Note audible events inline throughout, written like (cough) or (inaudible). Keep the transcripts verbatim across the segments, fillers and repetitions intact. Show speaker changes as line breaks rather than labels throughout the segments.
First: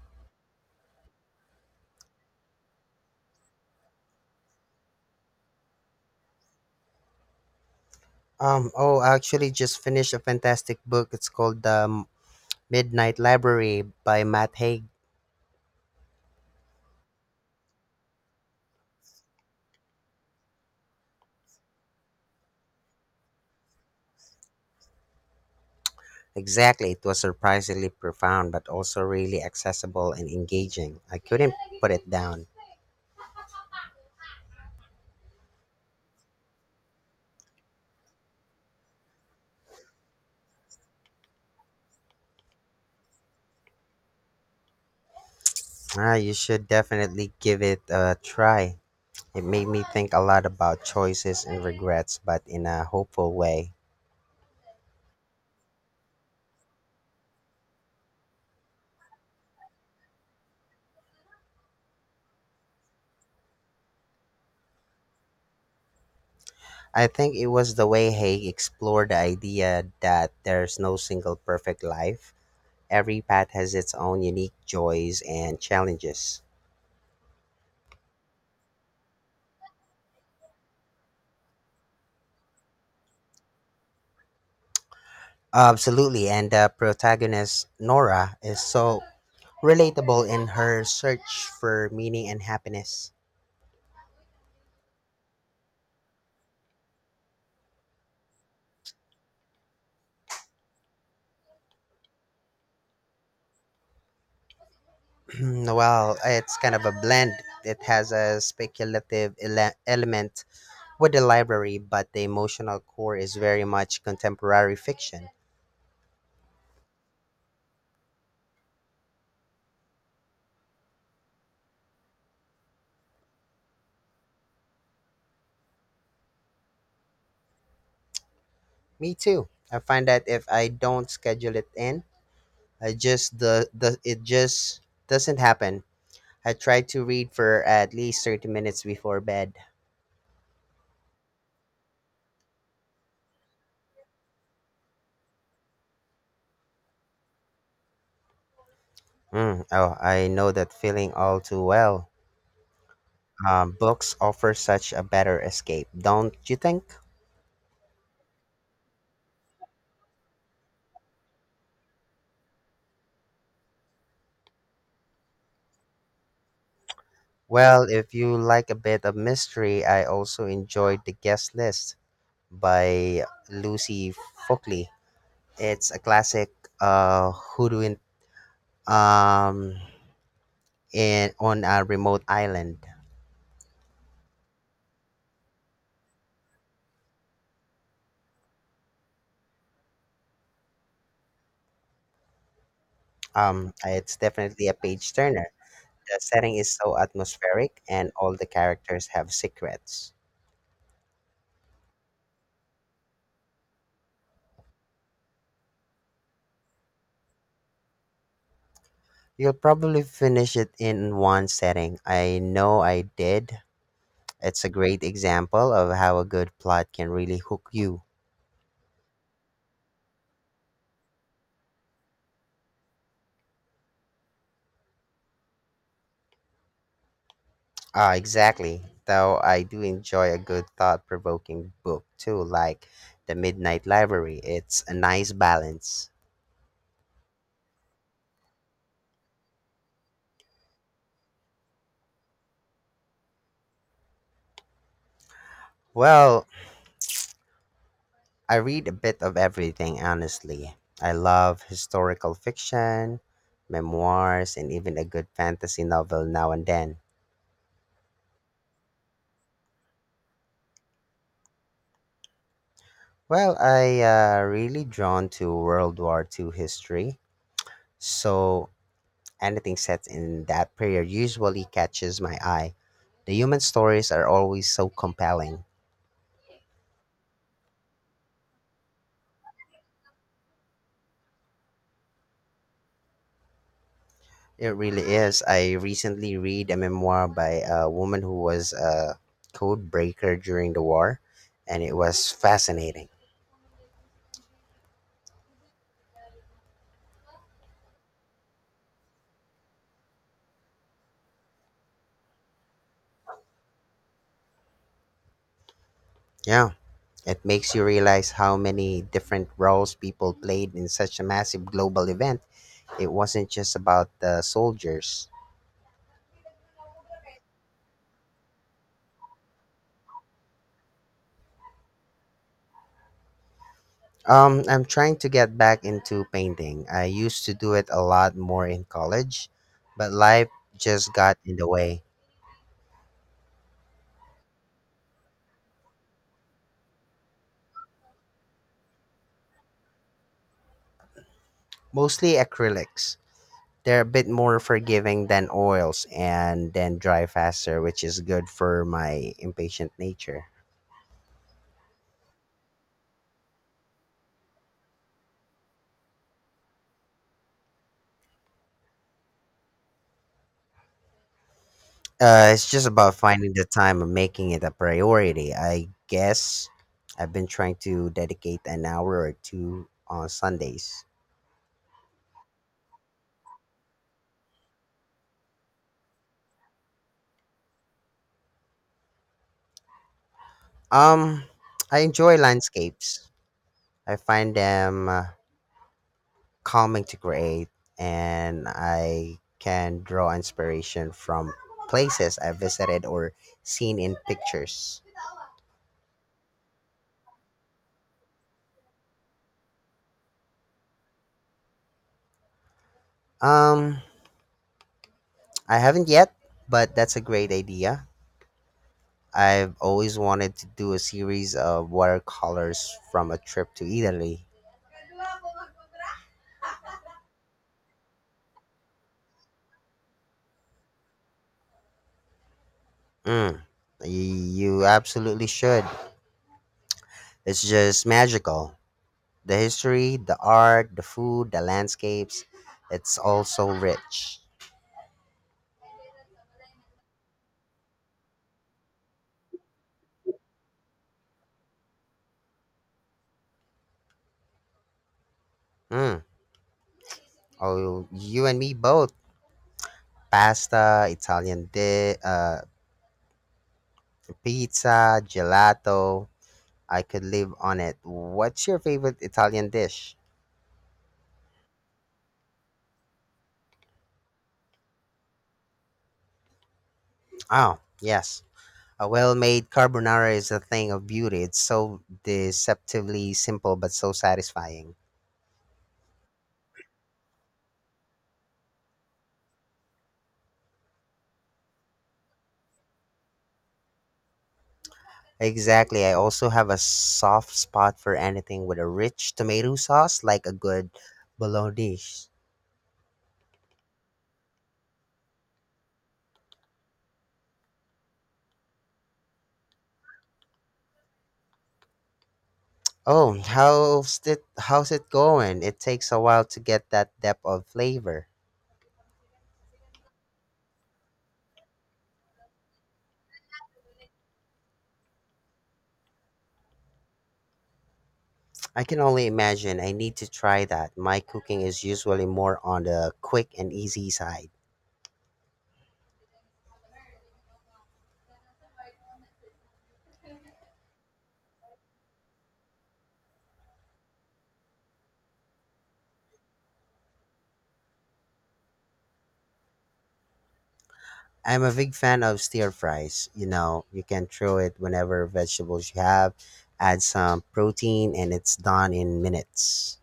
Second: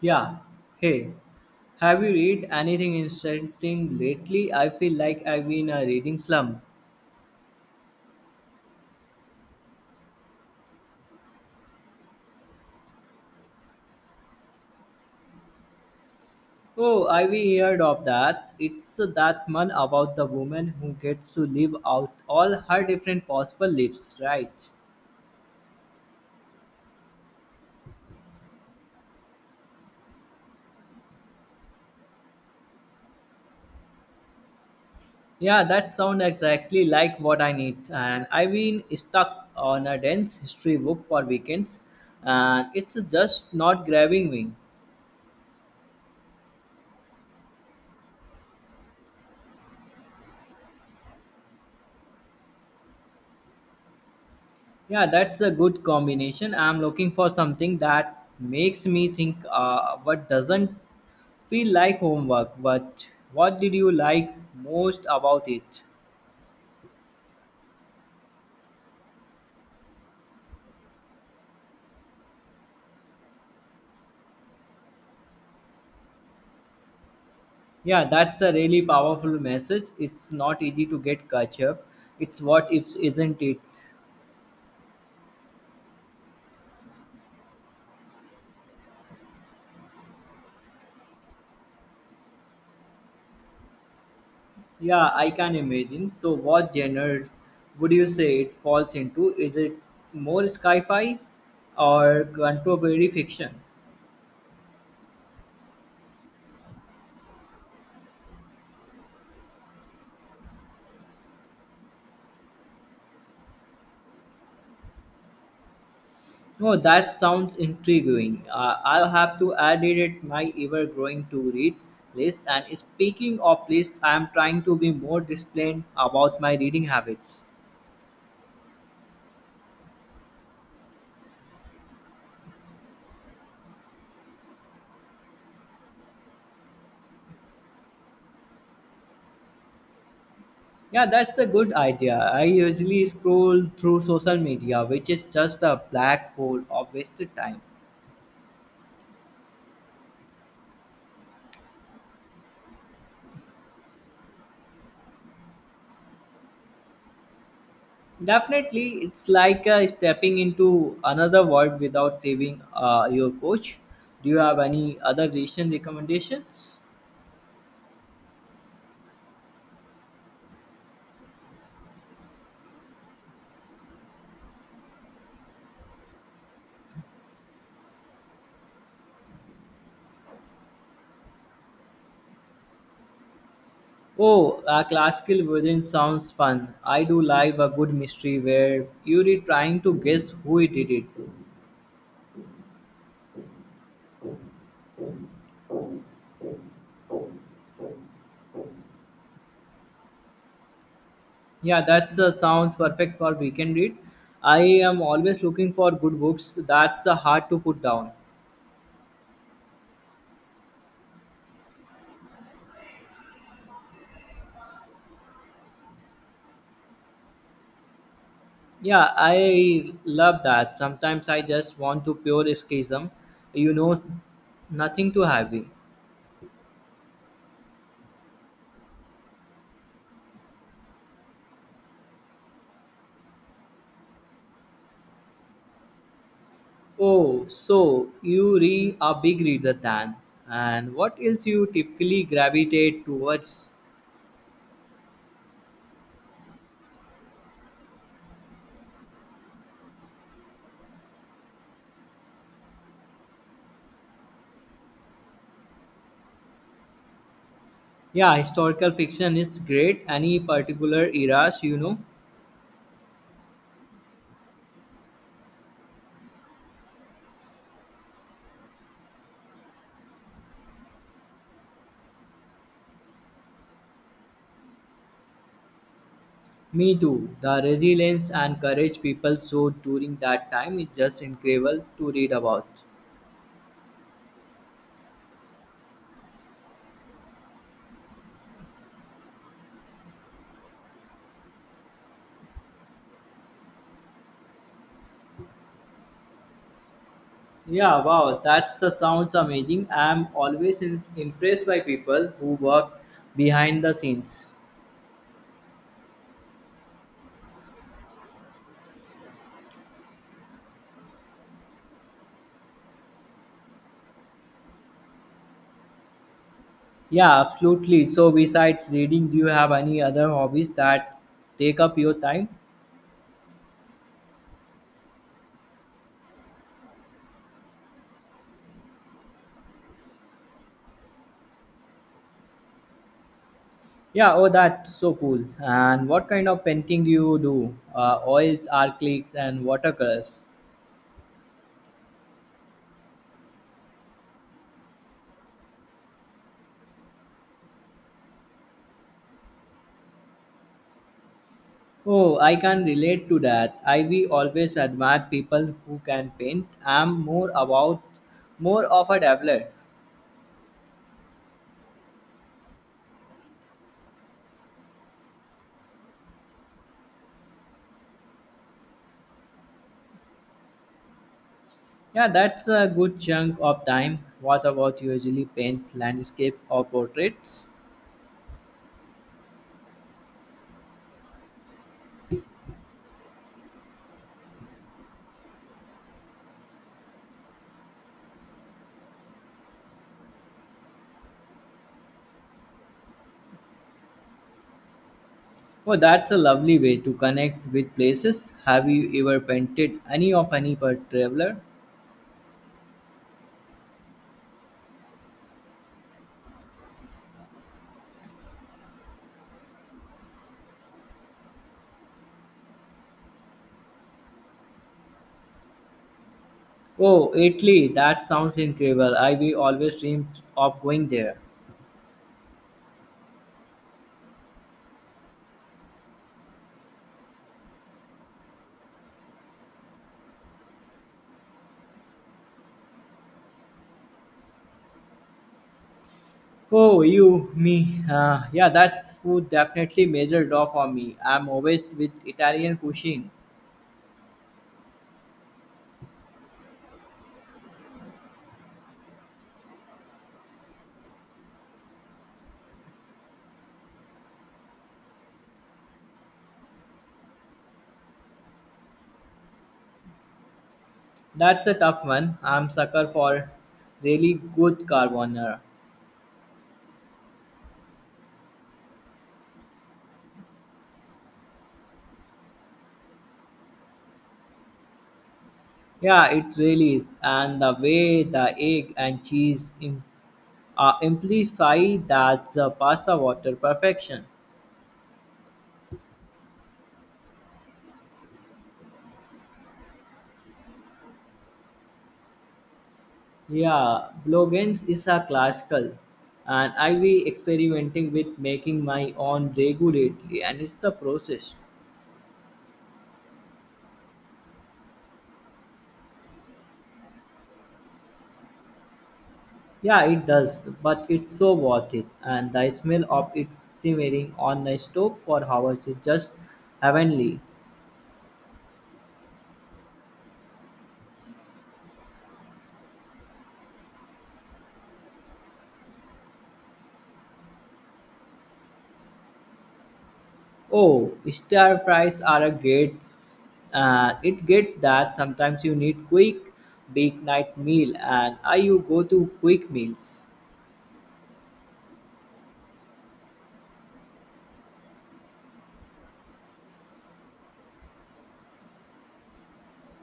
Yeah. Hey, have you read anything interesting lately? I feel like I've been a reading slump.
Um, oh, I actually just finished a fantastic book. It's called The Midnight Library by Matt Haig.
Oh, I've heard of that. It's that one about the woman who gets to live out all her different possible lives, right?
Exactly. It was surprisingly profound, but also really accessible and engaging. I couldn't put it down.
Yeah, that sounds exactly like what I need. And I've been stuck on a dense history book for weekends, and it's just not grabbing me.
Ah, you should definitely give it a try. It made me think a lot about choices and regrets, but in a hopeful way.
Yeah, that's a good combination. I'm looking for something that makes me think, uh, but doesn't feel like homework. But what did you like most about it?
I think it was the way Haig explored the idea that there's no single perfect life. Every path has its own unique joys and challenges.
Yeah, that's a really powerful message. It's not easy to get catch up. It's what ifs, isn't it?
Absolutely, and the protagonist, Nora, is so relatable in her search for meaning and happiness.
Yeah, I can imagine. So, what genre would you say it falls into? Is it more sci fi or contemporary fiction?
(clears throat) Well, it's kind of a blend. It has a speculative ele- element with the library, but the emotional core is very much contemporary fiction.
Oh, that sounds intriguing. Uh, I'll have to add it at my ever-growing to-read list. And speaking of lists, I am trying to be more disciplined about my reading habits.
Me too. I find that if I don't schedule it in, I just the, the it just doesn't happen. I try to read for at least thirty minutes before bed.
Yeah, that's a good idea. I usually scroll through social media, which is just a black hole of wasted time.
Mm, oh, I know that feeling all too well. Um, books offer such a better escape, don't you think?
Definitely, it's like uh, stepping into another world without leaving uh, your coach. Do you have any other recent recommendations?
Well, if you like a bit of mystery, I also enjoyed The Guest List by Lucy Fockley. It's a classic uh hoodwink um in on a remote island.
Oh, a classical version sounds fun. I do like a good mystery where you're trying to guess who it did it.
Um, it's definitely a page turner. The setting is so atmospheric and all the characters have secrets.
Yeah, that uh, sounds perfect for weekend read. I am always looking for good books. That's uh, hard to put down.
You'll probably finish it in one setting. I know I did. It's a great example of how a good plot can really hook you.
Yeah, I love that. Sometimes I just want to pure escapism. You know, nothing too heavy.
Ah, exactly. Though I do enjoy a good thought provoking book too, like The Midnight Library. It's a nice balance.
Oh, so you read a big reader then. And what else you typically gravitate towards?
Well, I read a bit of everything, honestly. I love historical fiction, memoirs, and even a good fantasy novel now and then.
Yeah, historical fiction is great. Any particular eras, you know?
Well, I uh, really drawn to World War Two history, so anything set in that period usually catches my eye. The human stories are always so compelling.
Me too. The resilience and courage people showed during that time is just incredible to read about.
It really is. I recently read a memoir by a woman who was a code breaker during the war, and it was fascinating.
Yeah, wow, that sounds amazing. I'm always in- impressed by people who work behind the scenes.
Yeah, it makes you realize how many different roles people played in such a massive global event. It wasn't just about the soldiers.
Yeah, absolutely. So, besides reading, do you have any other hobbies that take up your time?
Um, I'm trying to get back into painting. I used to do it a lot more in college, but life just got in the way.
Yeah, oh, that's so cool. And what kind of painting do you do? Uh, oils, acrylics, and watercolors.
Mostly acrylics. They're a bit more forgiving than oils and then dry faster, which is good for my impatient nature.
Oh, I can relate to that. I we always admire people who can paint. I'm more about more of a dabbler.
Uh, it's just about finding the time and making it a priority. I guess I've been trying to dedicate an hour or two on Sundays.
Yeah, that's a good chunk of time. What about you? Usually paint landscape or portraits?
Um, I enjoy landscapes. I find them uh, calming to create, and I can draw inspiration from places I've visited or seen in pictures.
Oh, that's a lovely way to connect with places. Have you ever painted any of any particular traveler?
Um, I haven't yet, but that's a great idea. I've always wanted to do a series of watercolors from a trip to Italy.
Oh, Italy, that sounds incredible. I we always dreamed of going there.
Mm, y- you absolutely should. It's just magical. The history, the art, the food, the landscapes, it's all so rich.
Oh, you, me. Uh, yeah, that's food definitely major draw for me. I'm obsessed with Italian cuisine.
Mm. Oh, you and me both. Pasta, Italian di- uh, pizza, gelato. I could live on it. What's your favorite Italian dish?
That's a tough one. I'm sucker for really good carbonara.
Oh, yes. A well made carbonara is a thing of beauty. It's so deceptively simple but so satisfying.
Yeah, it really is. And the way the egg and cheese im- uh, amplify that's uh, pasta water perfection.
Exactly. I also have a soft spot for anything with a rich tomato sauce, like a good bolognese.
Yeah, Blogens is a classical, and I be experimenting with making my own regularly, and it's a process.
Oh, how's it how's it going? It takes a while to get that depth of flavor.
Yeah, it does, but it's so worth it, and the smell of it simmering on the stove for hours is just heavenly.
I can only imagine. I need to try that. My cooking is usually more on the quick and easy side.
Oh, stir fries are a great. Uh, it get that sometimes you need quick weeknight meal, and I you go to quick meals.
I'm a big fan of stir fries. You know, you can throw it whenever vegetables you have, add some protein, and it's done in minutes.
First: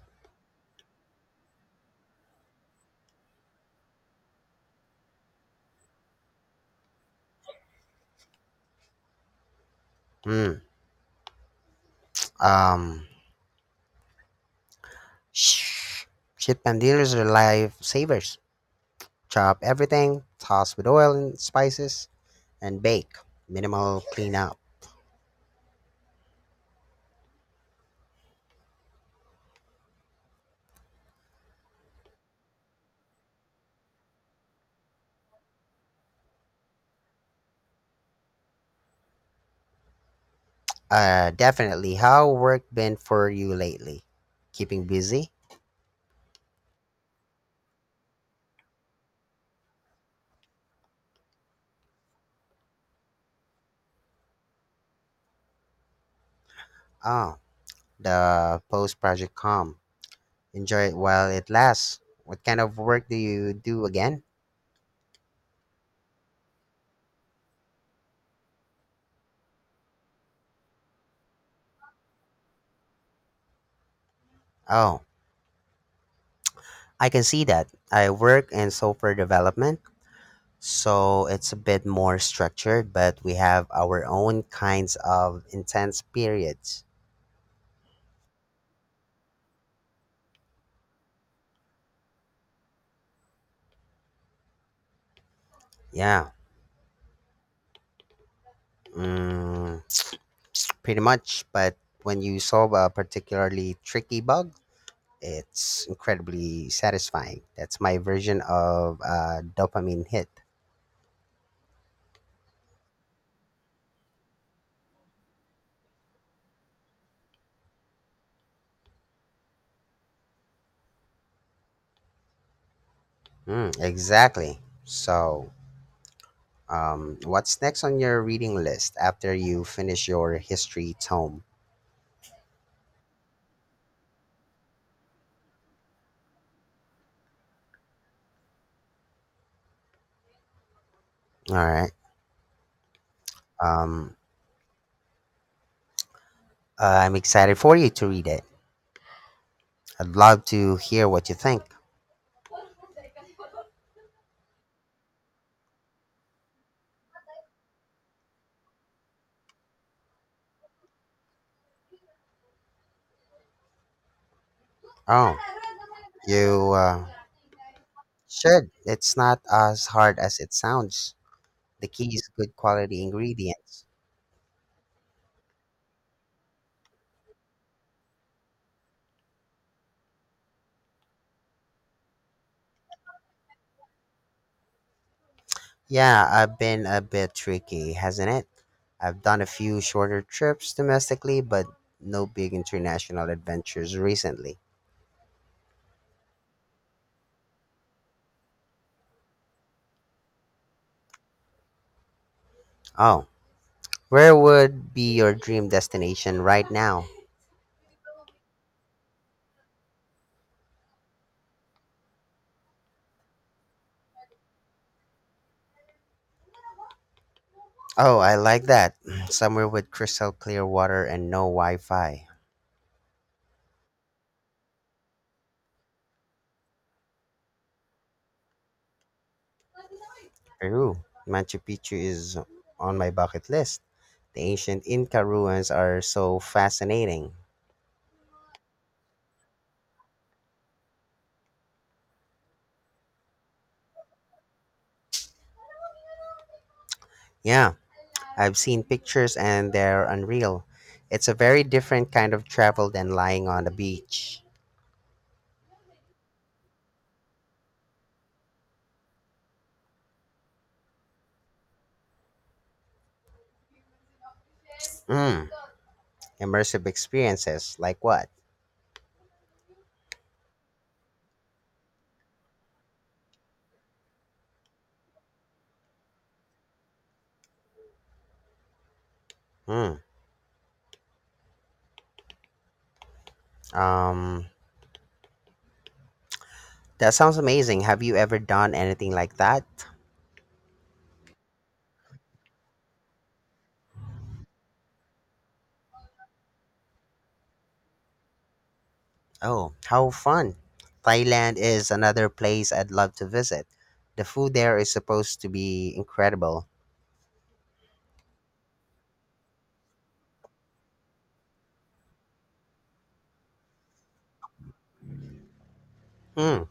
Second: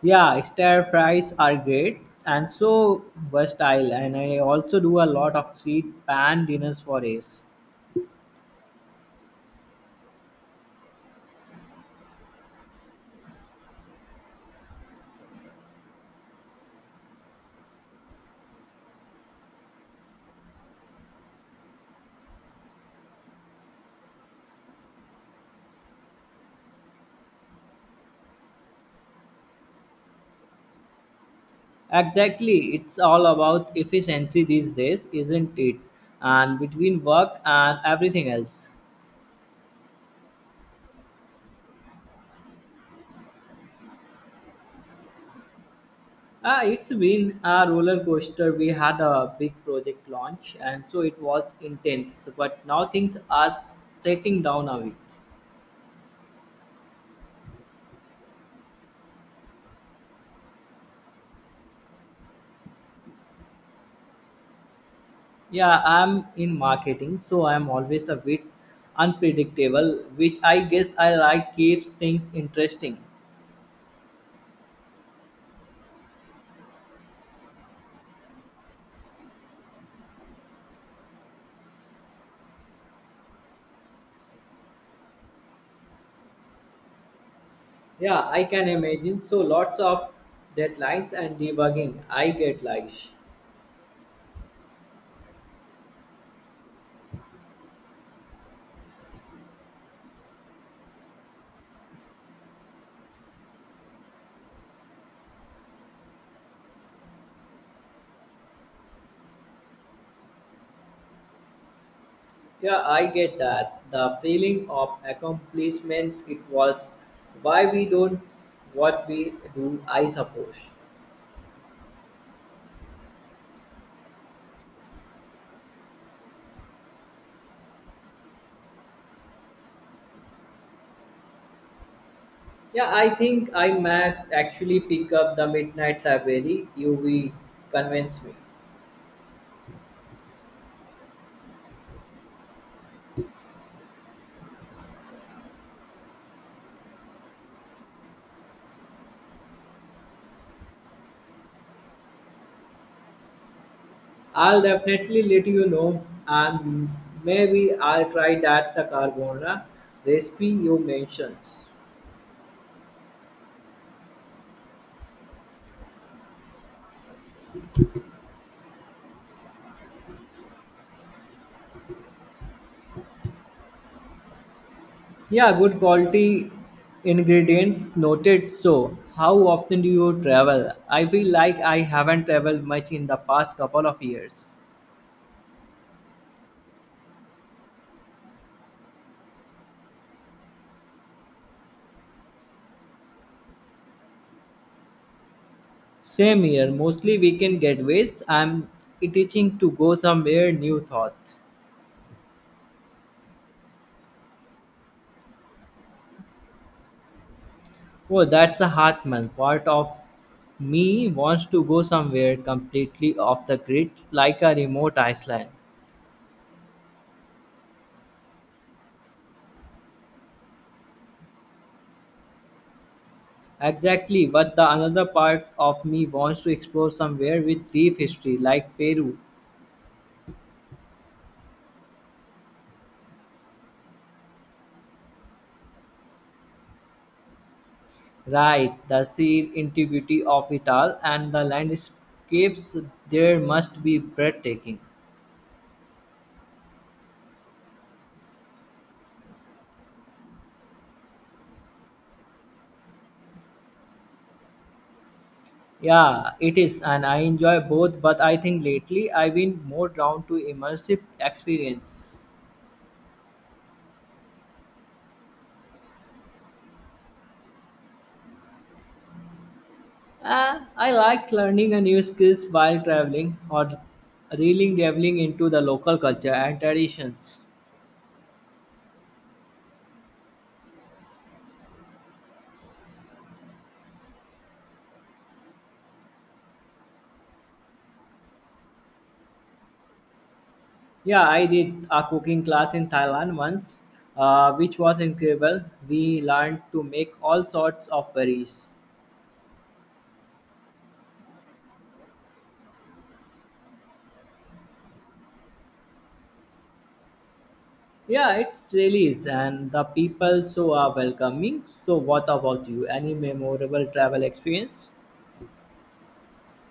Yeah, stir fries are great and so versatile, and I also do a lot of seed pan dinners for Ace.
Mm, um, sh- chip and dealers are life savers. Chop everything, toss with oil and spices, and bake. Minimal cleanup.
Exactly, it's all about efficiency these days, isn't it? And between work and everything else.
Uh, definitely. How work been for you lately? Keeping busy?
Uh, it's been a roller coaster. We had a big project launch, and so it was intense, but now things are setting down a bit.
Ah, the post project calm. Enjoy it while it lasts. What kind of work do you do again?
Yeah, I'm in marketing, so I'm always a bit unpredictable, which I guess I like keeps things interesting.
Oh, I can see that. I work in software development, so it's a bit more structured, but we have our own kinds of intense periods.
Yeah, I can imagine. So lots of deadlines and debugging. I get like, sh-
Yeah, mm, (tsk) pretty much. But when you solve a particularly tricky bug, it's incredibly satisfying. That's my version of a dopamine hit.
yeah, I get that. The feeling of accomplishment it was why we don't what we do, I suppose.
Mm, exactly. So, um, what's next on your reading list after you finish your history tome?
Yeah, I think I might actually pick up the Midnight Library. You will convince me.
All right. Um, uh, I'm excited for you to read it. I'd love to hear what you think.
I'll definitely let you know, and maybe I'll try that the carbonara recipe you mentioned.
Oh, you uh, should. It's not as hard as it sounds. The key is good quality ingredients.
Yeah, good quality ingredients noted. So, how often do you travel? I feel like I haven't traveled much in the past couple of years.
Yeah, I've been a bit tricky, hasn't it? I've done a few shorter trips domestically, but no big international adventures recently.
Same here, mostly weekend getaways. I'm itching to go somewhere new thought.
Oh, where would be your dream destination right now?
Oh, that's a hard month. Part of me wants to go somewhere completely off the grid, like a remote island.
Oh, I like that. (clears throat) Somewhere with crystal clear water and no Wi Fi.
Exactly, but the another part of me wants to explore somewhere with deep history, like Peru.
Peru. Machu Picchu is on my bucket list. The ancient Inca ruins are so fascinating.
Right, the sheer integrity of it all and the landscapes there must be breathtaking.
Yeah, I've seen pictures and they're unreal. It's a very different kind of travel than lying on the beach.
Yeah, it is, and I enjoy both, but I think lately I've been more drawn to immersive experience.
Mm, immersive experiences, like what?
Uh, I liked learning a new skills while traveling or really delving into the local culture and traditions.
Mm, um, that sounds amazing. Have you ever done anything like that?
Yeah, I did a cooking class in Thailand once, uh, which was incredible. We learned to make all sorts of curries.
Oh, how fun! Thailand is another place I'd love to visit. The food there is supposed to be incredible.
Yeah, it's really is, and the people so are welcoming. So, what about you? Any memorable travel experience?
Hmm.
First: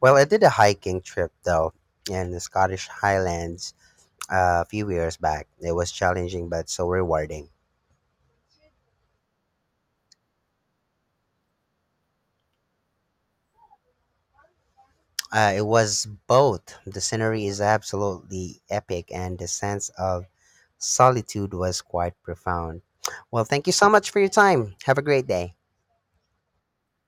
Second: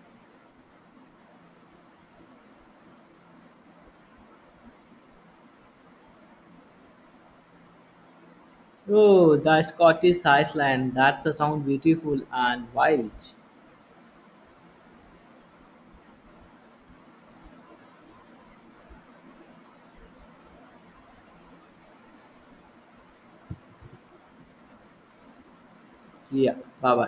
Well, I did a hiking trip though in the Scottish Highlands uh, a few years back. It was challenging but so rewarding.
Oh, the Scottish Island. That's a sound beautiful and wild.
Uh, it was both. The scenery is absolutely epic, and the sense of solitude was quite profound. Well, thank you so much for your time. Have a great day.
Yeah, bye bye.